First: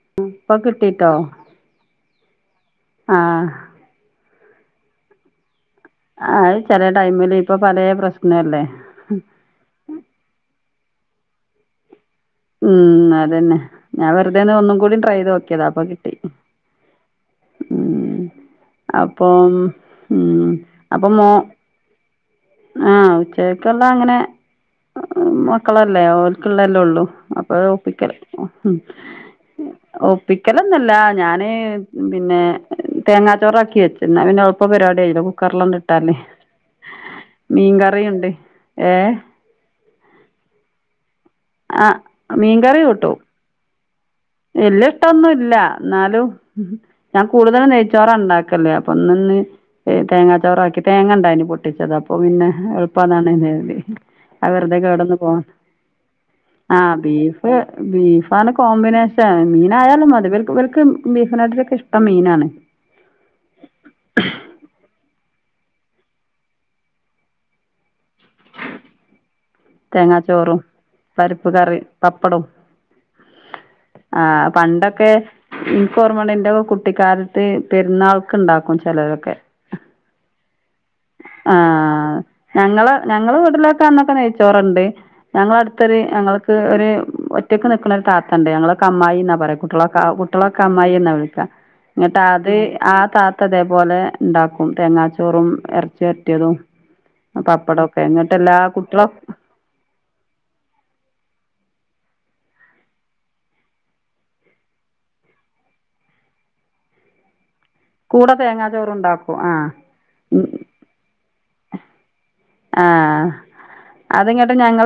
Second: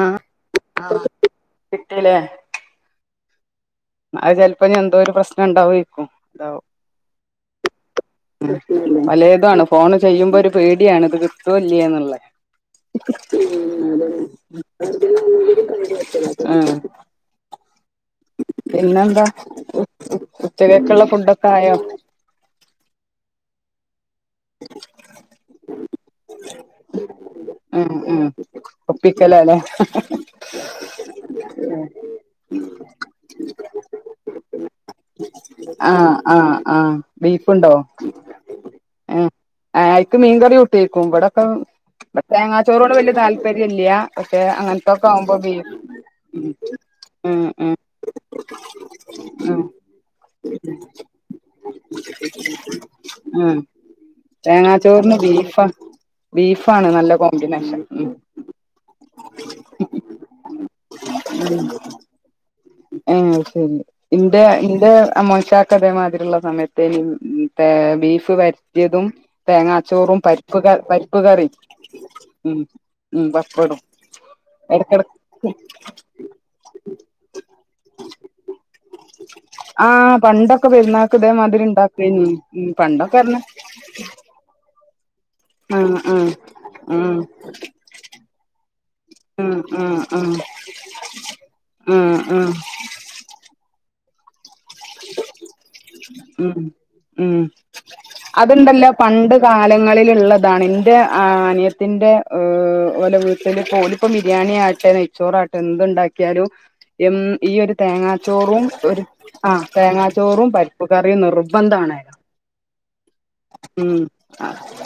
ആഹ് ഇപ്പൊ കിട്ടിട്ടോ കിട്ടില്ലേ ആഹ് അത് ചെലപ്പോ ഇഞ്ഞി എന്തോ ഒരു പ്രശ്നം ഉണ്ടാവെ അത് ചെല ടൈമില് ഇപ്പൊ പലേ പ്രശ്നല്ലേ. പലേത് ആണ് ഫോണ് ചെയ്യുമ്പോ ഒരു പേടിആണ് ഇത് കിട്ടോ ഇല്ല്യോ എന്ന് ഉള്ളെ. ഉം അതന്നെ ഞാൻ വെറുതെന്ന ഒന്നും കൂടി ട്രൈ ചെയ്ത് നോക്കിതാ അപ്പൊ കിട്ടി. ആഹ് മ് പിന്നെന്താ അപ്പം മ് ഉച്ചക്കേക്കുള്ള അപ്പൊ മോ ഫുഡൊക്കെ ആയോ ആഹ് ഉച്ചക്കൊള്ളെ അങ്ങനെ മക്കളല്ലേ ഓൽക്കൊള്ള അല്ലെ ഉള്ളൂ. അപ്പൊ ഉം ഒപ്പിക്കല് ഉം ഹ ഹം ഒപ്പിക്കലാല്ലേ ഒപ്പിക്കലൊന്നുവല്ല ഞാന് പിന്നെ തേങ്ങാ ചോറാക്കി വെച്ചു എന്നാ പിന്നെ എളുപ്പൊ പരിപാടി കയൂലോ ക്കർല്ലാണ്ട് ഇട്ടാല്ല് ആഹ് ആഹ് ആഹ് ബീഫുണ്ടോ മീൻകറീണ്ട് ഏഹ് ആഹ് അവരക്ക് മീൻകറി കൂട്ടികയിക്കും ഇവടൊക്കെ ആഹ് തേങ്ങാ ചോറീനോട് വെല്ല്യ താല്പര്യം ഇല്ല്യാ വെല്ല്യ ഇഷ്ടൊന്നു ഇല്ല എന്നാലും ഞാൻ ഉം കൂടുതലും ഉം നെയ്ച്ചോറാ ഉണ്ടാക്ക ക്കല്ലേ അപ്പൊ ഇന്ന്ന്ന് ഉം തേങ്ങാ ചോറ് ആക്കി തേങ്ങണ്ടായിന് പൊ ട്ടിച്ചത് അപ്പൊ പിന്നെ എളുപ്പന്നാർണ് ഉം അത് വെറുതെ തേങ്ങാച്ചോറിന് കേടൊന്ന് പോവ ബീഫാ ബീഫാണ് ആഹ് നല്ല ബീഫ് കോമ്പിനേഷൻ ഉം ബീഫാണ് കോമ്പിനേ മീനായാലും മതി വെൽക്ക് വെൽക്ക് ബീഫിനാട്ടിലൊക്കെ ഇഷ്ടം മീനാണ് ഏഹ് അത്ശരി ഇന്റെ ഇന്റെ അമോശാക്ക തേമാതിരിള്ള സമയത്തേനി ബീഫ് വരട്ടിയതും തേങ്ങാച്ചോറും പരിപ്പ് ക പരിപ്പ് കറി ഉം പപ്പടും ഇടകെടക്ക് ഇന്ക്ക് ഒർമ്മണ്ട് ന്റെ കുട്ടിക്കാലത്ത് പെരുന്നാൾക്ക് ണ്ടാക്കും ചെലരൊക്കെ ആഹ് പണ്ടൊക്കെ പെരുന്നാക്ക് ഇതേമാതിരി ഇണ്ടാക്കെയിനി പണ്ടൊക്കെ പറഞ [unintelligible] ചോറൊണ്ട് ഞങ്ങളെട്ത്ത് ഒര് ആഹ് ആഹ് ഞങ്ങൾക്ക് ഒര് ആഹ് ഒറ്റക്ക് നിക്കണ ഒര് താത്തണ്ട് ഞങ്ങളെ അമ്മായിന്നാ പറയാ ആഹ് കുട്ടളൊക്കെ ആഹ് കുട്ടളെ ഒക്കെമ്മായിന്നാ വിളിക്കാ എന്നിട്ട് ആഹ് ആഹ് അത് ആഹ് ആ താത്തതേപോലെ ഉണ്ടാക്കും തേങ്ങാച്ചോറും എറച്ചി വരട്ടിയതും ഉം ഉം പപ്പടൊക്കെ എനിട്ട് എല്ലാ അതുണ്ടല്ലോ കുട്ട്യാളോ പണ്ട് കാലങ്ങളിൽ ഇള്ളതാണ് ഇന്റെ അനിയത്തിന്റെ ഓലെ വീട്ടിലും പോലും ഇപ്പൊ ബിരിയാണി ആട്ടെ നെയച്ചോറാട്ടെ എന്തു ഉണ്ടാക്കിയാലും എന്ത് ഈ ഒരു കൂടെ തേങ്ങാച്ചോറും തേങ്ങാ ഒരു ചോറുണ്ടാക്കും ആ ആഹ് തേങ്ങാച്ചോറും പരിപ്പ് കറിയും നിർബന്ധ ആണ് ആഹ് അത്ങ്ങട്ട് ആഹ് ഞങൾ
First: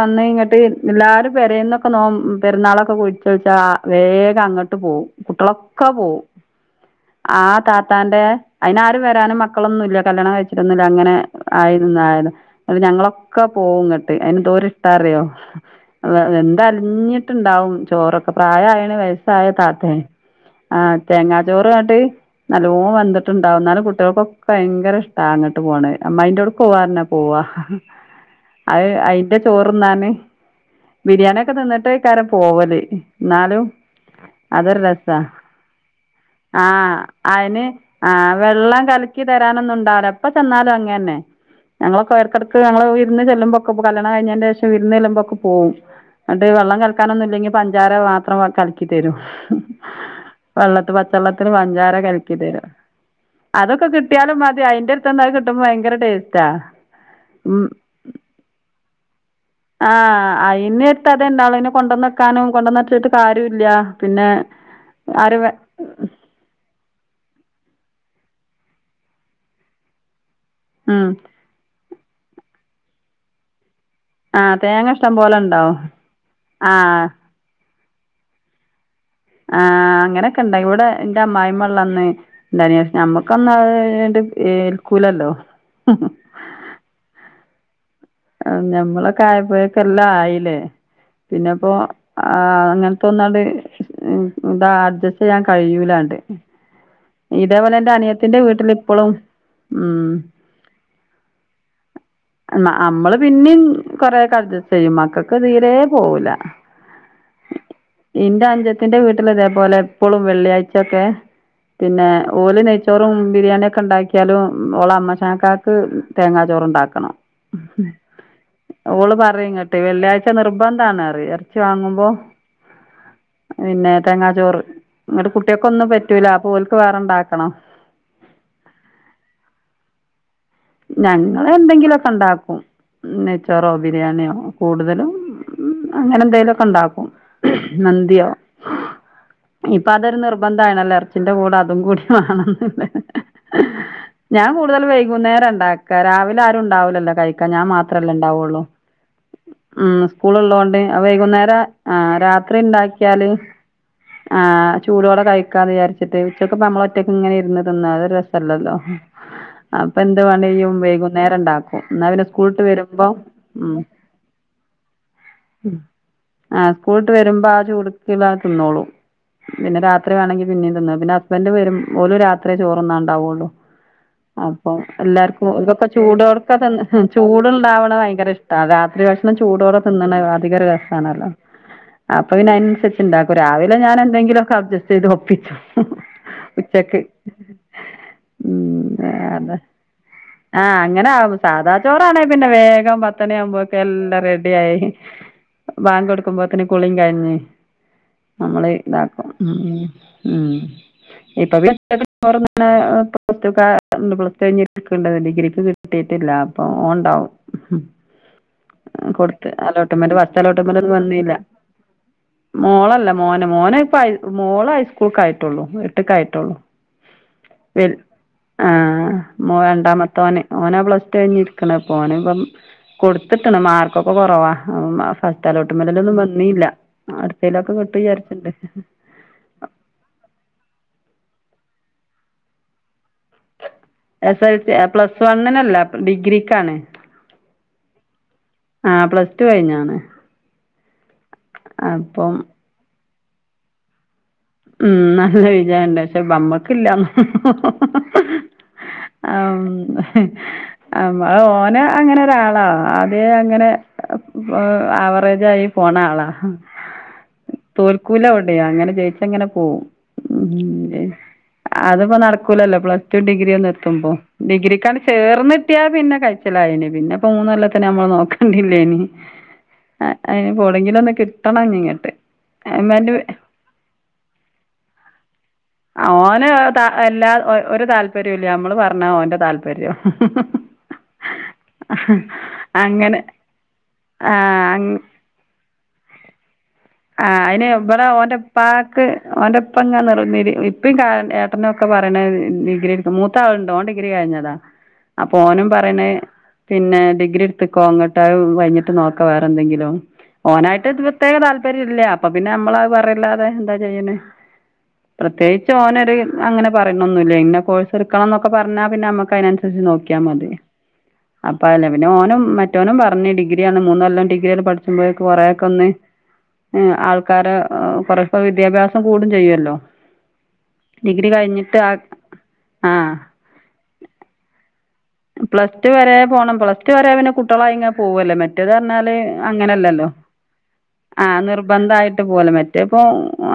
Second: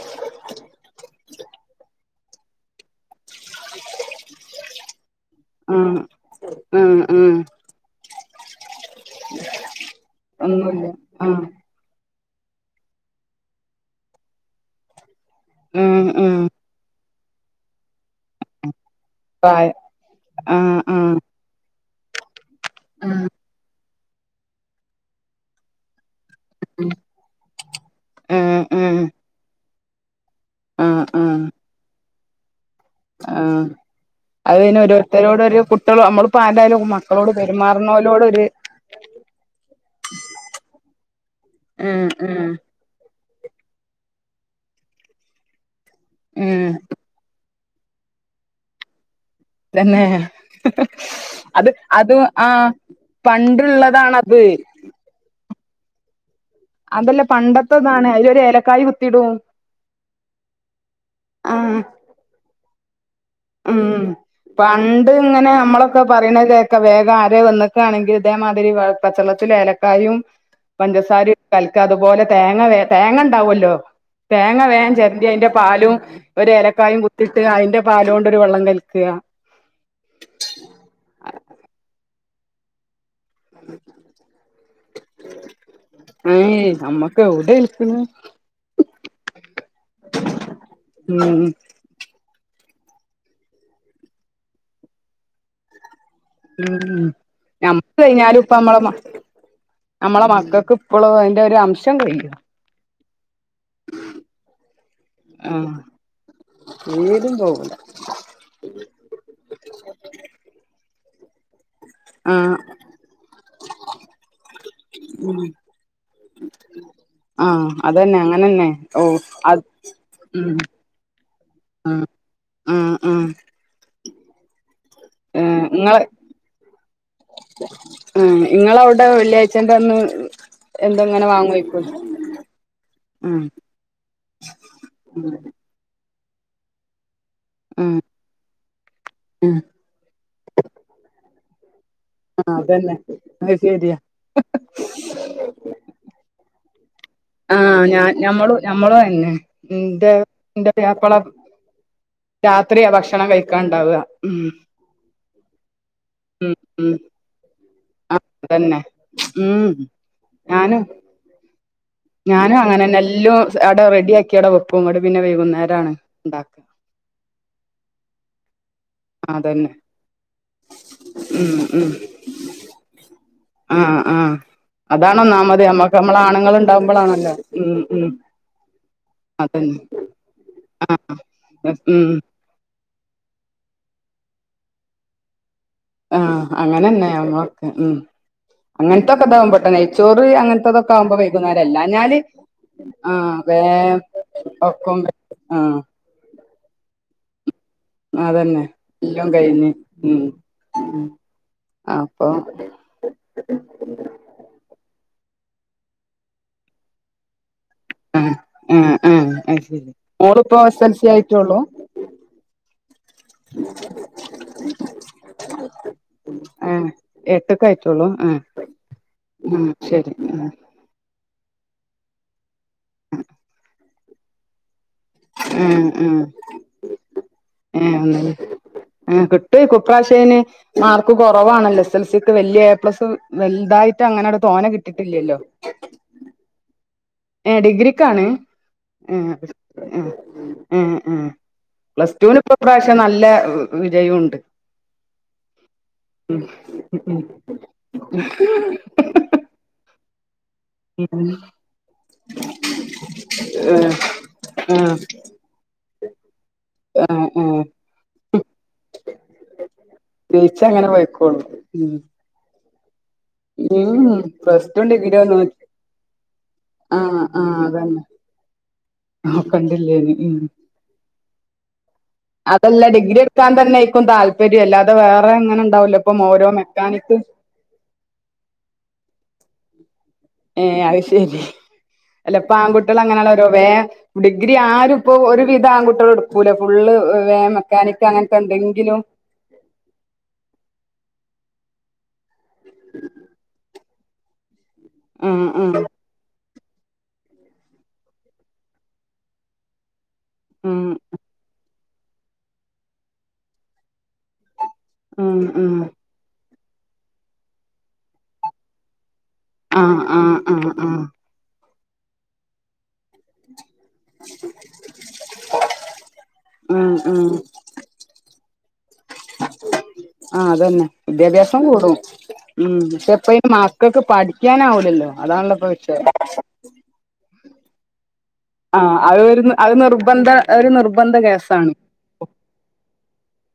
വന്ന് ഇങ്ങട്ട് എല്ലാരും പെരേന്നൊക്കെ നോ പെരുന്നാളൊക്കെ കുഴിച്ചു എന്താ വേഗം അങ്ങോട്ട് പോവും കുട്ടികളൊക്കെ പോവും ഉം ഉം ആ താത്താന്റെ അയിന് ആരും വരാനും മക്കളൊന്നുംല്ല കല്യാണം കഴിച്ചിട്ടൊന്നുമില്ല ഒന്നുല്ല അങ്ങനെ ആഹ് ആയി അപ്പം ഞങ്ങളൊക്കെ പോവുംങ്ങട്ടെ അതിന് എന്തോര് ഇഷ്ടാറിയോ ആഹ് ആഹ് ഇത അലിഞ്ഞിട്ടുണ്ടാവും ചോറൊക്കെ പ്രായആയെനവെ സായ പായ താത്ത ആണ് ആഹ് തേങ്ങാ ചോറ് ങ്ങട്ട് നല്ലോം വന്തിട്ടുണ്ടാവും എന്നാലും കുട്ടികൾക്കൊക്കെ ഭയങ്കര ഇഷ്ട അങ്ങോട്ട് പോണ് അമ്മയി ക്ക് പോവാറഞ്ഞാ പോവാ ആഹ് ആഹ് അത് ആഹ് അയിന്റെ ചോറ്ന്നാന് ആഹ് ബിരിയാണി ആഹ് ഒക്കെ തിന്നിട്ട് എകാരം പോവല് ആഹ് എന്നാലും അത് അതൊരു പിന്നെ രസ ഓരോരുത്തരോടൊരു കുട്ടികള് നമ്മളിപ്പോ ആരായാലും ആഹ് മക്കളോട് അതിന് ആഹ് പെരുമാറുന്നോലോടൊരു വെള്ളം കല ക്കി തരാനൊന്നുണ്ടാവൂല എപ്പൊ ചെന്നാലും അങ്ങന തന്നെ ആഹ് ഞങ്ങളൊക്കെ ആഹ് ഇടക്കിട ങ്ങങ്ങള് വിരുന്ന് ചെല്ലുമ്പൊക്കെ കല്യാണം കഴിഞ്ഞതിന്റെ ശേഷം ഇരുന്ന് ചെല്ലുമോക്കെ പോവും അട്ട് ഉം വെള്ളം കലക്കാനൊന്നും ഇല്ലെങ്കി പഞ്ചാര മാത്രം കലക്കി തരും തന്നെ വെള്ളത്തി പച്ചെള്ളത്തില് അത് പഞ്ചാര അത് കലക്കി ആ തരും അതൊക്കെ കിട്ടിയാലും പണ്ടുള്ളതാണത് അതിന്റെ അടുത്ത് അത് കിട്ടുമ്പോൾ ഭയങ്കര ടേസ്റ്റ് അതല്ലേ പണ്ടത്തതാണ് അതിലൊര് ഏലക്കായ കുത്തിടും ആഹ് അയിൻ്റെ അടുത്ത് അതെണ്ടാവും ആഹ് കൊണ്ടന്നക്കാനും കൊണ്ടന്നച്ചിട്ട് കാര്യല്ല ഉം പിന്നെ പണ്ട് ആരും ഇങ്ങനെ നമ്മളൊക്കെ പറയണ കേക്കെ വേഗം ആര് വന്നക്കയാണെങ്കിൽ ഇതേമാതിരി പച്ചള്ളത്തില ഏലക്കായും ഉം പഞ്ചസാര കൽക്ക അതുപോലെ തേങ്ങ വ തേങ്ങ ഉണ്ടാവല്ലോ ആഹ് തേങ്ങ വേഗം ഇഷ്ടം ചെരണ്ടി പോലെ അതിന്റെ ഉണ്ടാവും പാലും ഒരു ഏലക്കായും ആഹ് കുത്തി അതിന്റെ പാല് കൊണ്ടൊരു വെള്ളം കൽക്കുക ആഹ് അങ്ങനെക്കെ ഇണ്ട് ഇവിടെ എന്റെ അമ്മായിമ്മ ഇള്ളന്ന് ഇണ്ടായിനി ഞമ്മക്കന്നണ്ട് ഏൽക്കൂലല്ലോ ഏയ്യ് ഞമ്മക്ക് എവിടെ ഏൽക്കുന്നു ആഹ് ഞമ്മളൊക്കെ ആയപ്പോഴേക്ക് എല്ലാം ആയില്ലേ ഉം പിന്നെപ്പോ ആഹ് അങ്ങനെത്തെൊന്നാണ്ട് ഇതാ അഡ്ജസ്റ്റ് ചെയ്യാൻ കഴിയൂലാണ്ട് ഉം ഇതേപോലെ എന്റെ നമ്മക്ക് അനിയത്തിന്റെ കഴിഞ്ഞാലും ഇപ്പം വീട്ടിൽ നമ്മളെ ഇപ്പളും ഉം നമ്മളെ മക്കൾക്ക് ഇപ്പോളോ അയിന്റെ ഒരു അംശം കഴിയു നമ്മള് പിന്നേം കൊറെേയൊക്കെ അഡ്ജസ്റ്റ് ചെയ്യും മക്കക്ക് ആഹ് തീരെ പോവൂല തീരും പോകൂല എന്റെ അനുജത്തിന്റെ വീട്ടില് ഇതേപോലെ എപ്പളും വെള്ളിയാഴ്ചൊക്കെ പിന്നെ ആഹ് ഓല് നെയ്ച്ചോറും ബിരിയാണിയൊക്കെ ഉണ്ടാക്കിയാലും ഓളെ അമ്മശനക്കാക്ക് തേങ്ങാ ചോറ് ഉണ്ടാക്കണം ആഹ് അതന്നെ അങ്ങനെതന്നെ ഓ ഓള് പറയും അത് ഇങ്ങട്ട് വെള്ളിയാഴ്ച മം നിർബന്ധാണ് പറയും ഇറച്ചി മം വാങ്ങുമ്പോ മം മം പിന്നെ തേങ്ങ ചോറ് ഇങ്ങടെ ഏഹ് കുട്ടികക്ക് ഒന്നും ഇങ്ങള് പറ്റൂല അപ്പം ഓല്ക്ക് വേറെ ഇണ്ടാക്കണം മം ഇങ്ങളവിടെ വെള്ളിയാഴ്ച എന്താന്ന് ഞങ്ങള് എന്തെങ്കിലുവൊക്കെ ഉണ്ടാക്കും ആഹ് നെയ്ച്ചോറോ ബിരിയാണിയോ കൂടുതലും മം അങ്ങനെ എന്തെേലുവൊക്കെ ഉണ്ടാക്കും മന്തിയോ മം ഇപ്പൊ അതൊരു നിർബന്ധം ആയിണല്ലൊ എറച്ചിന്റെ കൂടെ അതും കൂടി ആഹ് വേണെന്നുള്ളത് അതന്നെ അത് ശരിയാ ഞാൻ കൂടുതലും വൈകുന്നേരം ഉണ്ടാക്ക രാവിലെ ആരും ഉണ്ടാവൂലല്ലോ കഴി ക്ക ഞാൻ ആഹ് മാത്രമല്ലേ ഞമ്മളും ഉണ്ടാവുള്ളൂ ഞമ്മളും തന്നെ ഉം ഇന്റെ ഇന്റെ സ്കൂളുള്ളോണ്ട് പുയ്യാപ്പള വൈകുന്നേരം ആഹ് രാത്രി രാത്രിയാ ഭക്ഷണം ഉണ്ടാക്കിയാല് കഴിക്കാണ്ടാവ ഉം ആഹ് ചൂടോടെ കഴിക്കാന്ന്ചാരിച്ച് ഉം [unintelligible] നമ്മള് ഉം ഒറ്റക്ക് ഇങ്ങനെ ഇരുന്ന് തിന്ന അതൊരു ആഹ് രസല്ലല്ലോ അതന്നെ ഉം അപ്പൊ എന്ത ഞാനും [unintelligible] വൈകുന്നേരം ഉണ്ടാക്കും ഞാനും അങ്ങനെതന്നെ എല്ലോം അവിടെ റെഡിയാക്കി അവടെ വക്കും അങ്ങോട്ട് പിന്നെ വൈകുന്നേരമാണ് ഉണ്ടാക്കാ സ്കൂൾ വിട്ട് വരുമ്പോ ആ ചുടുക്കില തിന്നോളും അതന്നെ പിന്നെ രാത്രി വേണെങ്കി പിന്നെയും തിന്നാം പിന്നെ ഹസ്ബൻഡ് ഉം വരും ഉം ഓലും രാത്രിയെ ചോറു ഉണ്ണാൻ ഉണ്ടാവുള്ളൂ ആഹ് ആഹ് അപ്പം അതാണ് എല്ലാവർക്കും ഒന്നാമത് ഇതൊക്കെ നമ്മക്ക് നമ്മള ആണുങ്ങൾ ചൂടോടൊക്കെ തിന്ന് ഉണ്ടാവുമ്പോളാണല്ലോ ഉം ചൂടുണ്ടാവണ ഉം ഭയങ്കര ഇഷ്ട രാത്രി ഭക്ഷ ണം ചൂടോടെ തിന്നണെ അധിക ഒരു രസവാണല്ലോ അത് അപ്പം പിന്നെ അയിന് അനുസരിച്ച് ഇണ്ടാക്കും രാവിലെ ഞാൻ എന്തെങ്കിലൊക്കെ അഡ്ജസ്റ്റ് ചെയ്ത് ഒപ്പിച്ചു- ആഹ് ഉച്ചക്ക് അങ്ങനെതന്നെ ഉം ഉം അങ്ങനത്തെ ഒക്കെ ഇതാവും അതെ പെട്ടെന്ന് ആഹ് അങ്ങനെ ആവും സാധാ അല്ലാഞ്ഞാല് ചോറാണേ പിന്നെ വേഗം പത്തുമണി ആഹ് ആവുമ്പോ ഒക്കെ വേം എല്ലാം റെഡിയായി- ഒക്കും ആഹ് ബാങ്ക് കൊടുക്കുമ്പോത്തന് കുളിയും കയിഞ്ഞ് അതന്നെ നമ്മള് ഇതാക്കും എല്ലും കഴിഞ്ഞ് ഉം മം ഇപ്പം അപ്പൊ [unintelligible] പ്ലസ്ടു ഒക്കെ [unintelligible] ഡിഗ്രിക്ക് കിട്ടിട്ടില്ല അപ്പം ഓൻ ഉണ്ടാവും ആഹ് ആഹ് ആഹ് കൊടുത്ത് അത് ശരി അലോട്ട്മെന്റ് ഫസ്റ്റ് മോളിപ്പോ അലോട്ട്മെന്റ് എസ് എൽ ഒന്നും സി വന്നീല്ല ആയിട്ടൊള്ളൂ മോളല്ല മോന് മോന് ഇപ്പോ ഹൈ മോള് ഹൈസ്കൂൾക്കായിട്ടുള്ളൂ ആയിട്ടെള്ളൂ ആയിട്ടുള്ളു ആഹ് എട്ട്ക്ക് വൽ ആയിട്ടൊള്ളൂ ആഹ് ആഹ് മോൻ ആഹ് ശരി രണ്ടാമത്തോന് ആഹ് ഓനാ പ്ലസ് ടു കഴിഞ്ഞു ഇരിക്കണ ഇപ്പം ഓന് ഇപ്പം കൊടുത്തിക്കണ് മാർക്കൊക്കെ കൊറവാ [unintelligible] ഫസ്റ്റ് ആഹ് അലോട്ട്മെൻ്റില് ഒന്നും ആഹ് വന്നില്ല അടുത്തയിലൊക്കെ ഏഹ് കിട്ടു അങ്ങനെ വിചാരിച്ചിണ്ട് ആഹ് കിട്ടുവായിരിക്കും ഈ പ്രവിശ്യം അയിന് മാർക്ക് കൊറവാണല്ലോ എസ് എസ് എൽ സിക്ക് വലിയ എ പ്ലസ് വലുതായി- ട്ട് അങ്ങനെ എസ് എൽ തോനെ സി പ്ലസ് കിട്ടിട്ടില്ലല്ലോ വണ്ണിനല്ല ഡിഗ്രിക്കാണ് ഏ ഡിഗ്രിക്കാണ് ആ പ്ലസ് ഏഹ് ടു കഴിഞ്ഞാണ് ഏഹ് പ്ലസ് അപ്പം ടൂവിന് ഇപ്പം ഈപ്രാവശ്യം നല്ല വിജയം ഉണ്ട് മം നല്ല വിജയവൊണ്ട് പക്ഷെ ഞമ്മക്ക് ഉം ഇല്ലാന്ന്- ആഹ് ആഹ് ഉം നമ്മടെ ഓന് അങ്ങനെ ഒരാളാ ആദ്യവേ അങ്ങനെ ഏഹ് ആഹ് ആവറേജായി- പോണ ആളാ ആഹ് ആഹ് തോൽക്കൂല എവിടെയും അങ്ങനെ ജയിച്ച് അങ്ങനെ പോവും ജയിച്ചങ്ങനെ പോയ്ക്കോളും ഉം അത് തിപ്പോ നടക്കൂലല്ലോ പ്ലസ്- ടൂ ഡിഗ്രി ഒന്ന് ഉം എത്തുമ്പോ പ്ലസ് ടു ഡിഗ്രിക്കാണ്ട് ഡിഗ്രി ഒന്നും ചേർന്നിട്ടിയാ പിന്നെ കഴിച്ചലായിനി പിന്നെ ആഹ് ഇപ്പൊ ആഹ് മൂന്നുകൊല്ലത്തിന് അതന്നെ നമ്മള് നോക്ക കണ്ടില്ലേനി നോക്കണ്ടില്ലേനി ഉം അയിനിപ്പോ എവിടെങ്കില്ലു ഒന്ന് കിട്ടണം ഇനിങ്ങട്ട് അതല്ല ഡിഗ്രി എടുക്കാൻ തന്നെയായിരിക്കും താല്പര്യം അല്ലാതെ വേറെ എങ്ങനെ അവന് ത എല്ലാ ഒരു താല്പര്യം ഇല്ല നമ്മള് പറഞ്ഞ ഓന്റെ താല്പര്യം ഏഹ് അത് ശരി അല്ല ഇപ്പൊ ആൺകുട്ടികള് അങ്ങനെ അങ്ങനെയുള്ള ഒരു വേ ഡിഗ്രി ആഹ് ആരിപ്പോ ഒരുവിധം ആൺകുട്ടികളു എടുക്കു ക്കൂല ഫുള്ള് വേ മെക്കാനിക്ക് അങ്ങനത്തെ എന്തെങ്കിലും ഓന്റെ ഇപ്പ ഇങ്ങനെ നിർ നിരീ ഇപ്പിയും ക ഏട്ടനും ഒക്കെ പറയണ ഡിഗ്രി എടുക്ക മൂത്ത ആളുണ്ട് ഓൻ ഡിഗ്രി കഴിഞ്ഞതാ അപ്പം ആഹ് ഓനും ആഹ് പറയണേ- പിന്നെ ഡിഗ്രി എടുത്തിക്കോ എന്നിട്ട് അത് കഴിഞ്ഞിട്ട് നോക്കാം വേറെന്തെങ്കിലും ഓനായിട്ടത് പ്രത്യേക താല്പര്യം ഇല്ല അപ്പൊ പിന്നെ നമ്മളത് പറയല്ലാതെ എന്താ ചെയ്യന്ന് ആഹ് പ്രത്യേകിച്ച് ആഹ് ഓനൊരു അങ്ങനെ പറയുന്നൊന്നുമില്ല ഇന്ന കോഴ്സ് എടുക്കണം എന്നൊക്കെ പറഞ്ഞാ പിന്നെ നമ്മുക്ക് അതിനനുസ അത് ആഹ് ആഹ് നോക്കിയാ മതി ആഹ് ആഹ് അപ്പ അല്ലേ പിന്നെ ഓനും മറ്റോനും പറഞ്ഞ് ഡിഗ്രിയാണ് മൂന്നെല്ലം ഡിഗ്രിയെല്ലാം പഠിച്ചുമ്പോയേക്കും കൊറെക്കെയൊന്ന്- ആഹ് ആഹ് ആഹ് ആൾക്കാരെ കൊറേയിപ്പ വിദ്യാഭ്യാസം കൂടും ചെയ്യുവല്ലോ ആഹ് അത് തന്നെ ഡിഗ്രി വിദ്യാഭ്യാസം കഴിഞ്ഞിട്ട് ആ കൂടും ഉം പക്ഷെ ആഹ് - മക്കൾക്ക് പഠിക്കാനാവില്ലല്ലോ പ്ലസ്ടു വരെ പോകണം പ്ലസ്ടു വരെ പിന്നെ കുട്ടികളായിങ്ങെനെ പോവല്ലേ മറ്റേ- മറ്റേത് ആഹ് പറഞ്ഞാല് അത് ഒരു അത് അങ്ങനെയല്ലല്ലോ നിർബന്ധ ഒരു നിർബന്ധ ആ കേസാണ് നിർബന്ധയിട്ട് പോണെ മറ്റ്- ചെലപ്പോ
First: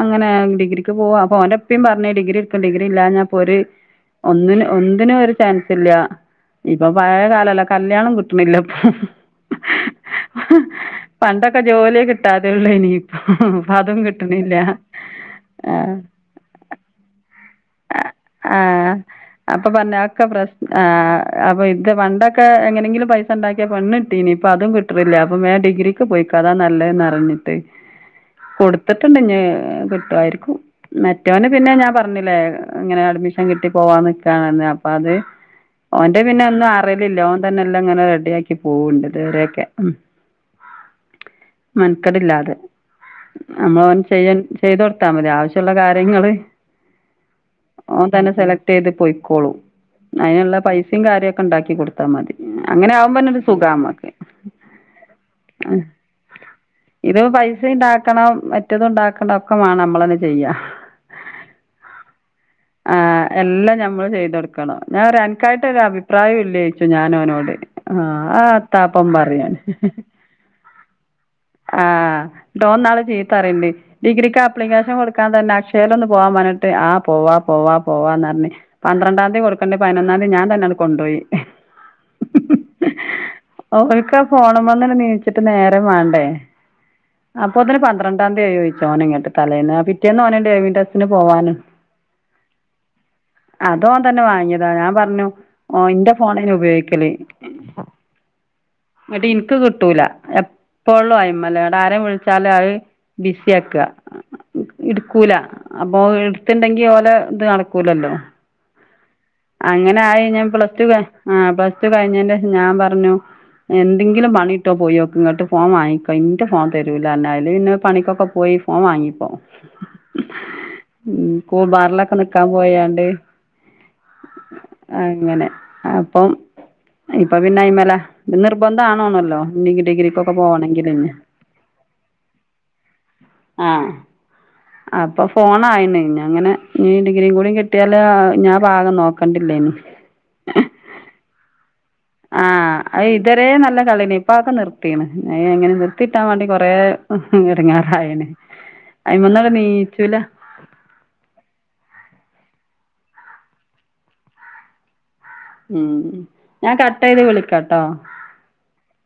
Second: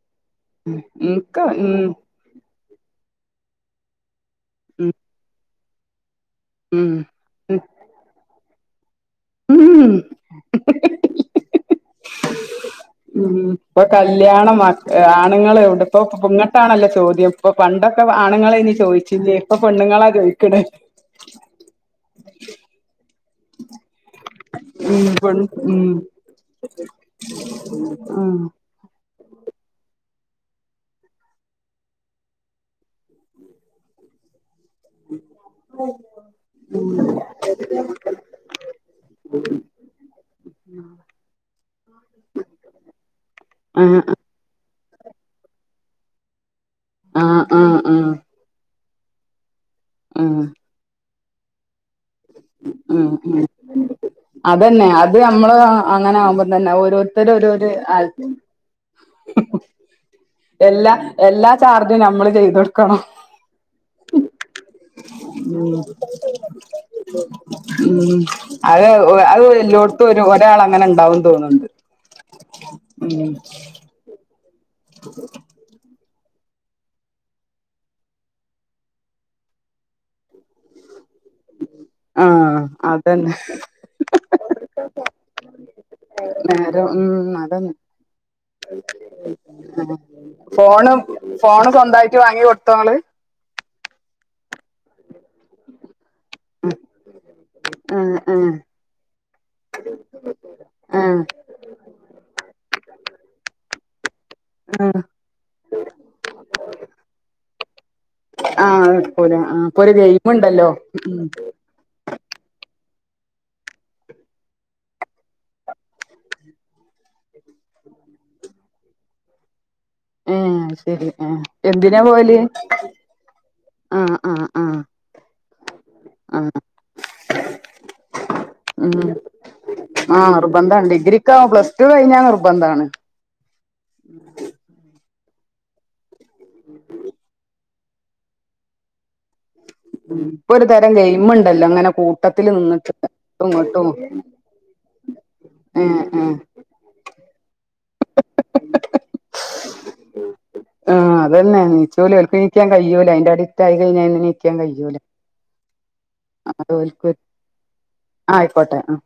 അങ്ങനെ ഡിഗ്രിക്ക് പോവാ അപ്പൊ ഇൻക്ക് ഓന്റെ ഉം ഉപ്പയും പറഞ്ഞേ ഡിഗ്രി- ഇപ്പ ഡിഗ്രിയില്ലാഞ്ഞാലിപ്പൊരു ഒന്നിനും ഒന്നിനും ഒരു ചാൻസ് ഇല്ല ഇപ്പൊ ഉം പയേ ഉം കാലല്ല കല്ല്യാണും കിട്ട്ണില്ല പ്പം ഉം ഉം പണ്ടൊക്കെ ജോല്യേ കിട്ടാതെയാെള്ളേനി ഉം ഇപ്പൊ കല്യാണം മ ആണ്ങ്ങള് ആഹ് ഇവിടിപ്പൊ പ്പങ്ങട്ടാണല്ലോ ചോദ്യം ഇപ്പൊ പണ്ടൊക്കെ ആണുങ്ങളേനി ആഹ് ചോയ്ച്ചീന്യേ ഇപ്പൊ അപ്പൊ പറഞ്ഞ് പെണ്ണ്ങ്ങളാ അതൊക്കെ പ്രശ് ചോയ്ക്ക്ണേ ആഹ് അപ്പൊ ഇത് പണ്ടൊക്കെ എങ്ങനെങ്കിലും പൈ സണ്ടാക്ക്യാ പെണ്ണ്ട്ടീനി ഇപ്പം അതും ഉം കിട്ട്ണില്ലാ അപ്പൊ പെൺ വേം ഉം ഡിഗ്രിക്ക് പോയ്ക്കോ അത് നല്ലത് ന്നർഞ്ഞിട്ട് ആഹ് പെത്തെ പിന്നെ കിട്ട്വായിരിക്കും മെറ്റാേന് പിന്നെ ഞാൻ പർഞ്ഞിലേ ഇങ്ങെനെ അഡ്മിഷൻ കിട്ടി പോവാ നിക്കാണർഞ്ഞ് അപ്പൊ അത് ഓന്റെ പിന്നെ ഒന്നും അറ്യേലില്ല ഓൻ തന്നെ എല്ലം ഇങ്ങെനെ റെഡ്യാക്കി പോവ്ണ്ട് ഇത്‌വരേക്കെ മെൻക്കെടില്ലാതെ ആഹ് നമ്മളാേന് ചെയ്യാൻ ചെയ്താെട്ത്താ മതി ആവശ്യള്ള കാര്യങ്ങള് ആഹ് ആഹ് ഓൻ ആഹ് തന്നെ സെലക്ടെയ്ത് പാെയ്ക്കോളും ആഹ് അയ്ന്ള്ളെ പയ്സിം കാര്യാെക്കെണ്ടാക്കി കൊട്ത്താ മതി അങ്ങെനെ ആഹ് ആഹ് ആവുമ്പന്നെര് സുഖാമ്മക്ക് അതന്നെ അത് അമ്മള് അങ്ങെനെ ആവുമ്പംത്തന്നെ ഓരോര്ത്തര് ഓരോര് ആല് റ്റതുണ്ടാക്കണം ഒക്കെ മാണം നമ്മളെന്നെ ചെയ്യാ എല്ലാ എല്ലാ ചാർജും ഞമ്മള് ചെയ്താെട്ക്കണം എല്ലം ഌമ്മള് ചെയ്തൊട് ക്കണം ഞാൻ പറയും ഉം അൻക്കായിട്ടാെരഭിപ്രായും ഇല്ലേയ്ച്ചും ഞാനോനോട് ആ അ എത്താപ്പം പറിം ഓന് ഇതെല്ലോട്ത്തും ഒര് ഒരാളങ്ങനെ ണ്ടാവും തോന്ന്ണ്‌ണ്ട് ആഹ് ട്ടോന്നാള് ചീത്തറീണ്ട് ഡിഗ്രിക്ക് ആപ്ലിക്കേഷൻ കൊട്ക്കാൻ തന്നെ അക്ഷയേലൊന്ന് പോവാമ്പർഞ്ഞിട്ട് ആഹ് പോവാ പോവാ പോവാന്നർഞ്ഞ് പന്ത്രണ്ടാംതി കൊട്ക്കെണ്ടെ പയ്നൊന്നാന്തി ഞാൻ തന്നെ ആണ്ട് കൊണ്ടാേയി ആഹ് അതന്നെ ഓല്ക്ക ഫോണ്‌മന്ന്ണ്ട് നീച്ചിട്ട് നേരം വാണ്ടേ നേരം ഉം അതന്നെ അപ്പോത്തിന് പന്ത്രണ്ടാംന്തി ആയോയ്ച്ച് ഓന് ങ്ങട്ട് തലേന്ന് പിറ്റേന്നോന് ഡ്രൈവിംഗ് ഫോണ് ടെസ്റ്റിന് പോവാന് ഫോണ് സ്വന്തായിട്ട് വാങ്ങി കൊട്ത്തോങ്ങള് അതോൻ തന്നെ വാങ്ങ്യതാ ഞാൻ പറഞ്ഞു ഓൻ ഇന്റെ ഫോണേനി ഉപയോഗിക്കല് ആഹ് ആഹ് ന്നട്ട് ഇൻക്ക് കിട്ടൂലാ എപ്പളും ആഹ് അയ്മ്മല് ങ്ങെട്ട് ആരേം വിൾ വിളിച്ചാല് അത് ബിസ്യാക്ക ആഹ് ഇട്ക്കൂലാ അപ്പോ ഇട്ത്തിൻടെ ങ്കി ഓലെ ത് നടക്കുലല്ലോ ആഹ് എടുക്കൂല ആഹ് ഇപ്പൊ ഒരു അങ്ങെനെ ആയി ഗെയിം ഞാൻ ഉണ്ടല്ലോ പ്ലസ്റ്റു ക ഉം ആഹ് പ്ലസ് റ്റു കയ്ഞ്ഞേന്റേഷം ഞാ പർഞ്ഞു എന്തെങ്കിലും പണി കിട്ടോ പോയോക്ക് ഇങ്ങട്ട് ഫോൺ വാങ്ങിക്കോ ഇന്റെ ഫോൺ തരൂലാർഞ്ഞു അയല് പിന്നെ പണിക്കൊക്കെ പോയി ഓൻ വാങ്ങി ഫോ ഏഹ് അത് ശെരി ഏഹ് എന്തിനാ കൂൾബാറിലൊക്കെ പോവല് നിക്കാം പോയാണ്ട് ആഹ് ആഹ് ആഹ് അങ്ങെനെ അപ്പം ആഹ് ഇപ്പൊ പിന്നെ അയ്മ്മലാ ഉം നിർബന്ധാണു ആണല്ലോ [unintelligible] ഡിഗ്രിക്കൊക്കെ പോണെങ്കില് ക്ക പ്ലസ്റ്റു കയ്ഞ്ഞാ നിർബന്ധാണ് ആഹ് അപ്പൊ ഫോണായ്ണ് ഞ്ഞങ്ങെനെ ഞ്ഞ് ഡിഗ്രിം കൂടി കി ട്ട്യാല് ഞ്ഞാ ഭാഗം നോക്കണ്ടില്ലേനി ഉം ഇപ്പൊ ഒര് തെരം ഗെയിമ്ണ്ടല്ലോ ങ്ങെനെ കൂ ആഹ് അത് ഇതരേ നല്ല കള്യേന്നി ഇപ്പ അ ഒക്കെ നിർത്തീണ് അത് എങ്ങെനേം ഏഹ് നിർത്തിട്ടാം ഏഹ് വാണ്ടി കൊറേ എട്ങ്ങേറായിണ് അയ്മന്ന്ങ്ങട്ട് നീച്ചൂലാ ആഹ് അതെന്നെ നീച്ചൂല ഓൽക്ക് നീക്കാൻ കയ്യൂല അയ്ന്റെ അഡിറ്റായി കയ്ഞ്ഞാ നീക്കാൻ കയ്യൂലാ ഉം ഉം ഞാൻ കട്ടെയ്ത് വിളിക്കട്ടോ അആയിക്കോട്ടെ ആ